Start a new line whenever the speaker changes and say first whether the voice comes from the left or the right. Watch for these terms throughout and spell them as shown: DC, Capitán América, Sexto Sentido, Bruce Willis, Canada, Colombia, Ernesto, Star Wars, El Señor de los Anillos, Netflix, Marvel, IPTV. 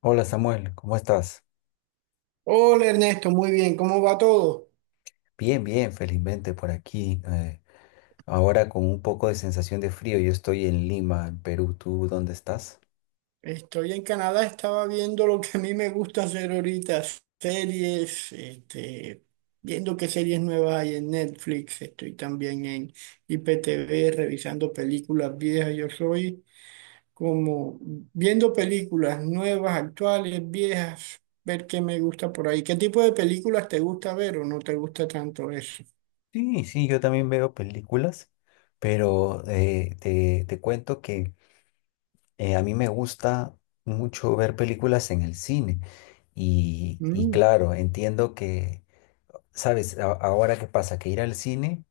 left: Hola Samuel, ¿cómo estás?
right: Hola Ernesto, muy bien, ¿cómo va todo?
left: Bien, bien, felizmente por aquí. Ahora con un poco de sensación de frío, yo estoy en Lima, en Perú. ¿Tú dónde estás?
right: Estoy en Canadá, estaba viendo lo que a mí me gusta hacer ahorita, series, este, viendo qué series nuevas hay en Netflix, estoy también en IPTV revisando películas viejas, yo soy como viendo películas nuevas, actuales, viejas, ver qué me gusta por ahí. ¿Qué tipo de películas te gusta ver o no te gusta tanto eso?
left: Sí, sí, yo también veo películas, pero te cuento que a mí me gusta mucho ver películas en el cine. Y
right: Mm.
left: claro, entiendo que, ¿sabes? Ahora qué pasa, que ir al cine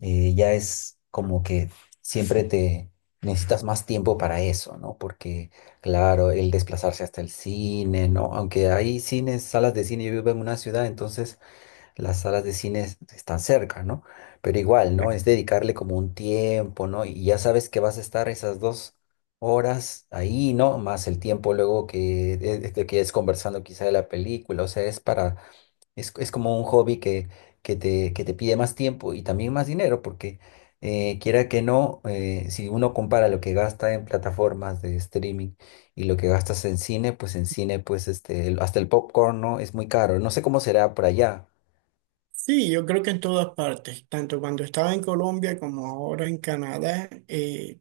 left: ya es como que siempre te necesitas más tiempo para eso, ¿no? Porque, claro, el desplazarse hasta el cine, ¿no? Aunque hay cines, salas de cine, yo vivo en una ciudad, entonces las salas de cine están cerca, ¿no? Pero igual, ¿no? Es dedicarle como un tiempo, ¿no? Y ya sabes que vas a estar esas dos horas ahí, ¿no? Más el tiempo luego que es conversando quizá de la película, o sea, es para es como un hobby que te pide más tiempo y también más dinero, porque quiera que no, si uno compara lo que gasta en plataformas de streaming y lo que gastas en cine, pues este, hasta el popcorn, ¿no? Es muy caro. No sé cómo será por allá.
right: Sí, yo creo que en todas partes, tanto cuando estaba en Colombia como ahora en Canadá,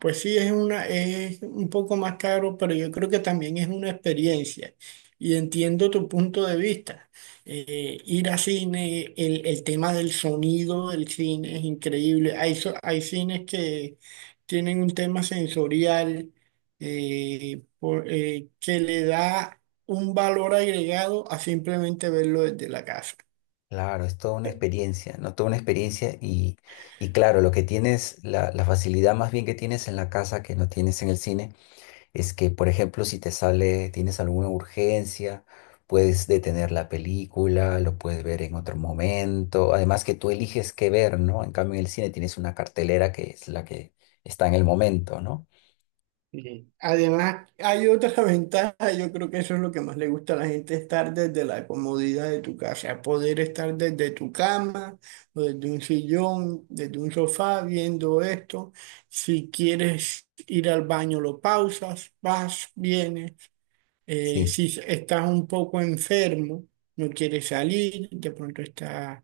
right: pues sí es una, es un poco más caro, pero yo creo que también es una experiencia. Y entiendo tu punto de vista. Ir a cine, el tema del sonido del cine es increíble. Hay, hay cines que tienen un tema sensorial que le da un valor agregado a simplemente verlo desde la casa.
left: Claro, es toda una experiencia, ¿no? Toda una experiencia y claro, lo que tienes, la facilidad más bien que tienes en la casa que no tienes en el cine es que, por ejemplo, si te sale, tienes alguna urgencia, puedes detener la película, lo puedes ver en otro momento. Además que tú eliges qué ver, ¿no? En cambio, en el cine tienes una cartelera que es la que está en el momento, ¿no?
right: Sí. Además, hay otra ventaja, yo creo que eso es lo que más le gusta a la gente, estar desde la comodidad de tu casa, poder estar desde tu cama o desde un sillón, desde un sofá viendo esto. Si quieres ir al baño, lo pausas, vas, vienes.
left: Sí,
right: Si estás un poco enfermo, no quieres salir, de pronto estás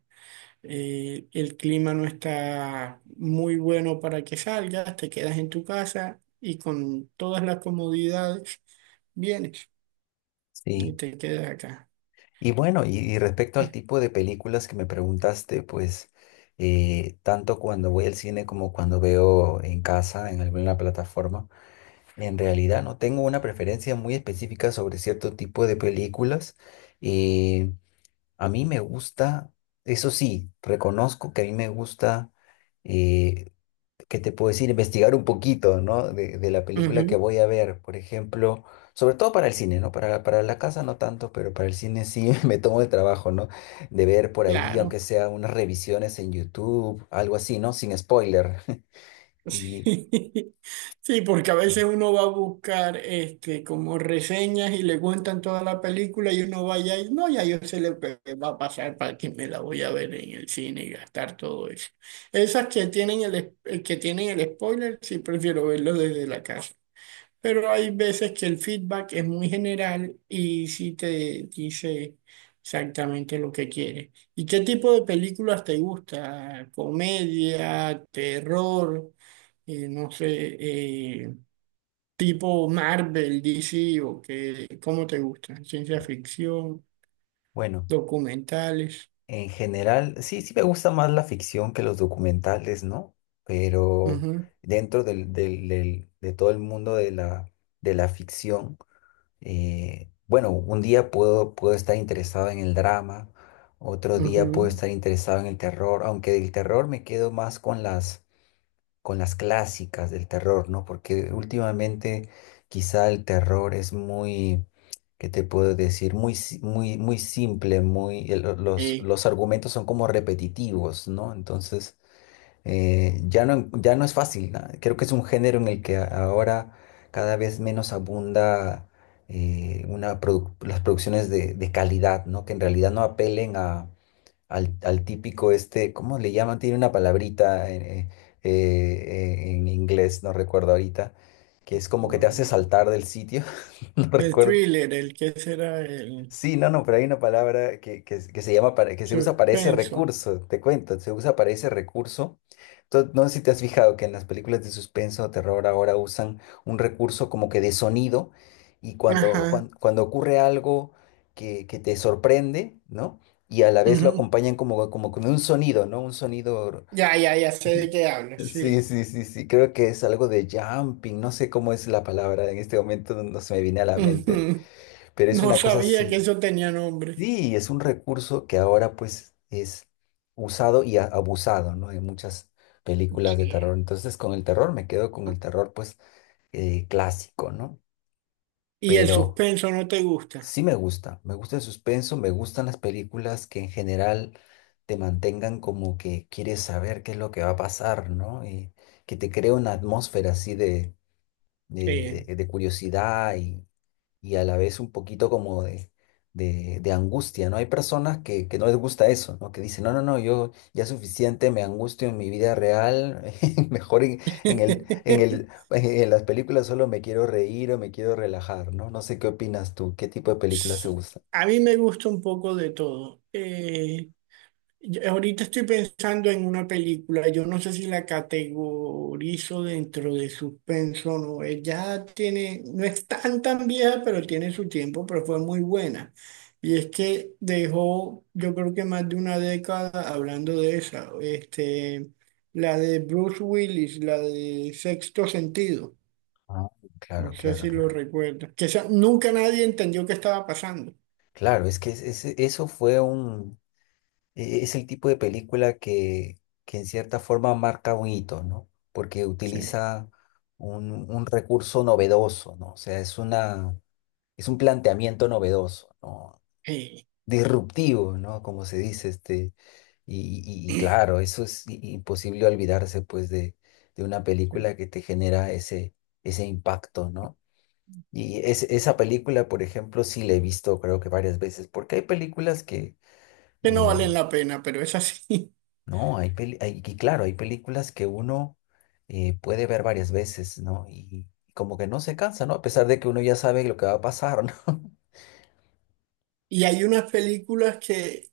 right: el clima no está muy bueno para que salgas, te quedas en tu casa y con todas las comodidades vienes y
left: sí.
right: te quedas acá.
left: Y bueno, y respecto al tipo de películas que me preguntaste, pues tanto cuando voy al cine como cuando veo en casa, en alguna plataforma, en realidad no tengo una preferencia muy específica sobre cierto tipo de películas. Eh, A mí me gusta, eso sí, reconozco que a mí me gusta, eh, ¿qué te puedo decir? Investigar un poquito, ¿no? De la película que
right: Ujú,
left: voy a ver, por ejemplo, sobre todo para el cine, ¿no? Para, para la casa no tanto, pero para el cine sí me tomo el trabajo, ¿no? De ver por ahí,
right: claro.
left: aunque sea unas revisiones en YouTube, algo así, ¿no? Sin spoiler. Y
right: Sí, porque a veces uno va a buscar este, como reseñas y le cuentan toda la película y uno vaya y no, ya yo sé lo que va a pasar para que me la voy a ver en el cine y gastar todo eso. Esas que tienen que tienen el spoiler, sí prefiero verlo desde la casa. Pero hay veces que el feedback es muy general y sí te dice exactamente lo que quiere. ¿Y qué tipo de películas te gusta? ¿Comedia, terror, no sé, eh, tipo Marvel, DC o qué, cómo te gusta? ¿Ciencia ficción,
left: bueno.
right: documentales?
left: En general, sí, sí me gusta más la ficción que los documentales, ¿no? Pero
right: Ujú,
left: dentro de todo el mundo de la ficción, bueno, un día puedo, puedo estar interesado en el drama, otro día puedo
right: ujú.
left: estar interesado en el terror, aunque del terror me quedo más con las clásicas del terror, ¿no? Porque últimamente quizá el terror es muy, ¿qué te puedo decir? Muy, si- muy, muy simple, muy,
right: Eh,
left: los argumentos son como repetitivos, ¿no? Entonces, ya no, ya no es fácil, ¿no? Creo que es un género en el que ahora cada vez menos abunda las producciones de calidad, ¿no? Que en realidad no apelen a al típico este, ¿cómo le llaman? Tiene una palabrita en inglés, no recuerdo ahorita, que es como que te hace
right: bueno,
left: saltar del sitio, no
right: el
left: recuerdo.
right: thriller, el que será el
left: Sí, no, no, pero hay una palabra que se llama, que se usa para ese
right: suspenso.
left: recurso, te cuento, se usa para ese recurso. No sé si te has fijado que en las películas de suspenso o terror ahora usan un recurso como que de sonido y
right: Ajá,
left: cuando ocurre algo que te sorprende, ¿no? Y a la vez lo
right: ujú.
left: acompañan como, como con un sonido, ¿no? Un sonido.
right: Ya, ya, ya sé de qué hablas,
left: Sí,
right: sí.
left: sí, sí, sí, creo que es algo de jumping, no sé cómo es la palabra en este momento, no se me viene a la mente,
right: Ujú.
left: pero es
right: No
left: una cosa
right: sabía que
left: así.
right: eso tenía nombre.
left: Sí, es un recurso que ahora pues es usado y abusado, ¿no? En muchas películas de terror.
right: Sí.
left: Entonces con el terror me quedo con el terror pues clásico, ¿no?
right: Y el
left: Pero
right: suspenso no te gusta.
left: sí me gusta el suspenso, me gustan las películas que en general te mantengan como que quieres saber qué es lo que va a pasar, ¿no? Y que te crea una atmósfera así de,
right: Sí.
left: de curiosidad y a la vez un poquito como de angustia, ¿no? Hay personas que no les gusta eso, ¿no? Que dicen, no, no, no, yo ya es suficiente, me angustio en mi vida real, mejor en el, en el, en las películas solo me quiero reír o me quiero relajar, ¿no? No sé qué opinas tú, ¿qué tipo de películas te gustan?
right: A mí me gusta un poco de todo. Yo ahorita estoy pensando en una película, yo no sé si la categorizo dentro de suspenso o no. Ella tiene, no es tan tan vieja, pero tiene su tiempo, pero fue muy buena. Y es que dejó, yo creo que más de una década hablando de esa, este, la de Bruce Willis, la de Sexto Sentido,
left: Ah,
right: no
left: claro,
right: sé
left: claro,
right: si lo
left: claro.
right: recuerdas, que nunca nadie entendió qué estaba pasando.
left: Claro, es que eso fue un, es el tipo de película que en cierta forma marca un hito, ¿no? Porque
right: Sí.
left: utiliza un recurso novedoso, ¿no? O sea, es una, es un planteamiento novedoso, ¿no?
right: Eh,
left: Disruptivo, ¿no? Como se dice, este. Y, y claro, eso es imposible olvidarse, pues, de una película que te genera ese, ese impacto, ¿no? Y esa película, por ejemplo, sí la he visto, creo que varias veces, porque hay películas que,
right: que no valen
left: eh,
right: la pena, pero es así.
left: no, y claro, hay películas que uno puede ver varias veces, ¿no? Y, como que no se cansa, ¿no? A pesar de que uno ya sabe lo que va a pasar, ¿no?
right: Y hay unas películas que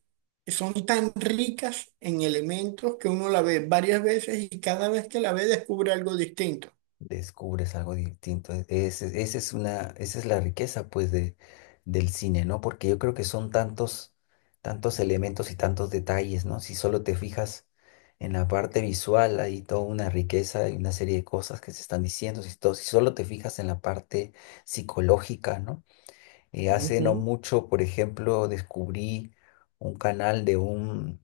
right: son tan ricas en elementos que uno la ve varias veces y cada vez que la ve descubre algo distinto.
left: Descubres algo distinto. Esa es una, esa es la riqueza, pues, de, del cine, ¿no? Porque yo creo que son tantos, tantos elementos y tantos detalles, ¿no? Si solo te fijas en la parte visual, hay toda una riqueza y una serie de cosas que se están diciendo. Si, si solo te fijas en la parte psicológica, ¿no? Hace no
right: Ujú.
left: mucho, por ejemplo, descubrí un canal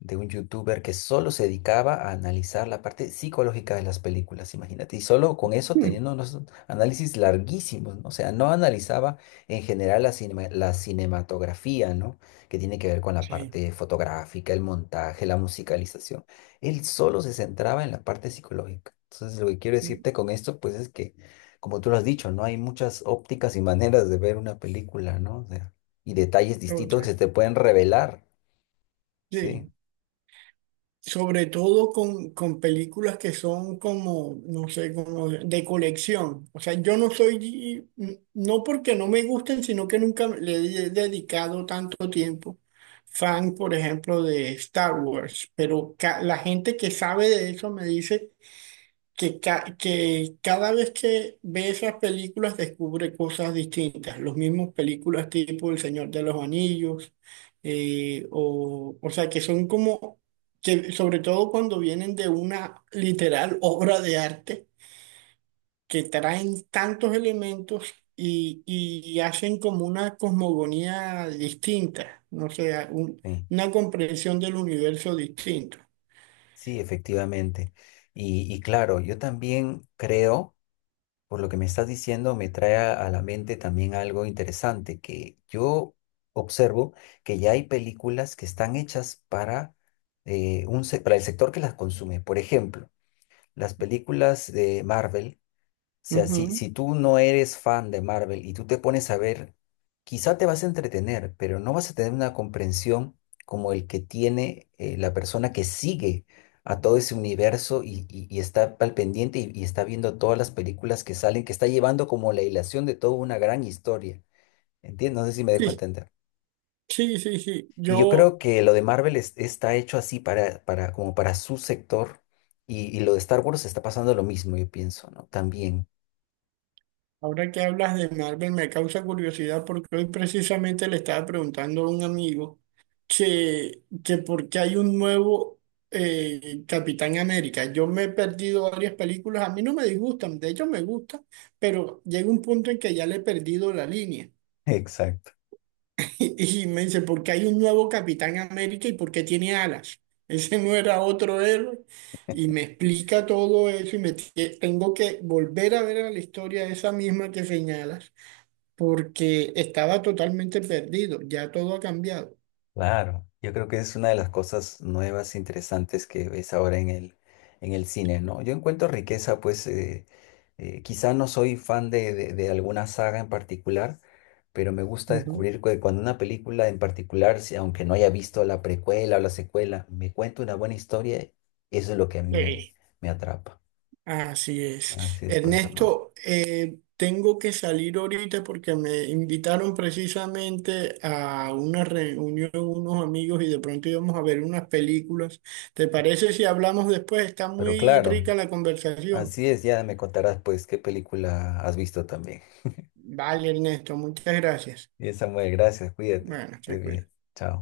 left: de un youtuber que solo se dedicaba a analizar la parte psicológica de las películas, imagínate, y solo con eso
right: Mm,
left: teniendo unos análisis larguísimos, ¿no? O sea, no analizaba en general la la cinematografía, ¿no? Que tiene que ver con la
right: sí,
left: parte fotográfica, el montaje, la musicalización. Él solo se centraba en la parte psicológica. Entonces, lo que quiero
right: mm,
left: decirte con esto, pues es que, como tú lo has dicho, ¿no? Hay muchas ópticas y maneras de ver una película, ¿no? O sea, y detalles distintos que se
right: otra.
left: te pueden revelar, sí.
right: Sí. Sobre todo con películas que son como, no sé, como de colección. O sea, yo no soy, mm, no porque no me gusten, sino que nunca le he dedicado tanto tiempo. Fan, por ejemplo, de Star Wars, pero la gente que sabe de eso me dice que, que cada vez que ve esas películas descubre cosas distintas, los mismos películas tipo El Señor de los Anillos, o sea, que son como, que sobre todo cuando vienen de una literal obra de arte, que traen tantos elementos y hacen como una cosmogonía distinta, no sea un-
left: Sí.
right: una comprensión del universo distinto.
left: Sí, efectivamente. Y claro, yo también creo, por lo que me estás diciendo, me trae a la mente también algo interesante, que yo observo que ya hay películas que están hechas para, para el sector que las consume. Por ejemplo, las películas de Marvel sea,
right: Ujú.
left: si tú no eres fan de Marvel y tú te pones a ver, quizá te vas a entretener, pero no vas a tener una comprensión como el que tiene la persona que sigue a todo ese universo y, y está al pendiente y está viendo todas las películas que salen, que está llevando como la hilación de toda una gran historia. ¿Entiendes? No sé si me dejo
right: Sí,
left: entender.
right: sí, sí, sí.
left: Y yo creo
right: Yo.
left: que lo de Marvel está hecho así para, como para su sector y lo de Star Wars está pasando lo mismo, yo pienso, ¿no? También.
right: Ahora que hablas de Marvel me causa curiosidad porque hoy precisamente le estaba preguntando a un amigo que por qué hay un nuevo Capitán América. Yo me he perdido varias películas, a mí no me disgustan, de hecho me gustan, pero llega un punto en que ya le he perdido la línea.
left: Exacto.
right: Y, y me dice, ¿por qué hay un nuevo Capitán América y por qué tiene alas? Ese no era otro héroe. Y me explica todo eso y me tengo que volver a ver a la historia esa misma que señalas porque estaba totalmente perdido, ya todo ha cambiado.
left: Claro, yo creo que es una de las cosas nuevas, interesantes que ves ahora en el cine, ¿no? Yo encuentro riqueza, pues quizá no soy fan de, de alguna saga en particular, pero me gusta
right: Ujú.
left: descubrir que cuando una película en particular, aunque no haya visto la precuela o la secuela, me cuenta una buena historia, eso es lo que a mí me,
right: Sí.
left: me atrapa.
right: Así es.
left: Así es, pues, amor.
right: Ernesto, tengo que salir ahorita porque me invitaron precisamente a una reunión unos amigos y de pronto íbamos a ver unas películas. ¿Te parece si hablamos después? Está
left: Pero
right: muy
left: claro,
right: rica la conversación.
left: así es, ya me contarás, pues, qué película has visto también.
right: Vale, Ernesto, muchas gracias.
left: Bien, Samuel, gracias, cuídate,
right: Bueno,
left: estés
right: se cuida.
left: bien, chao.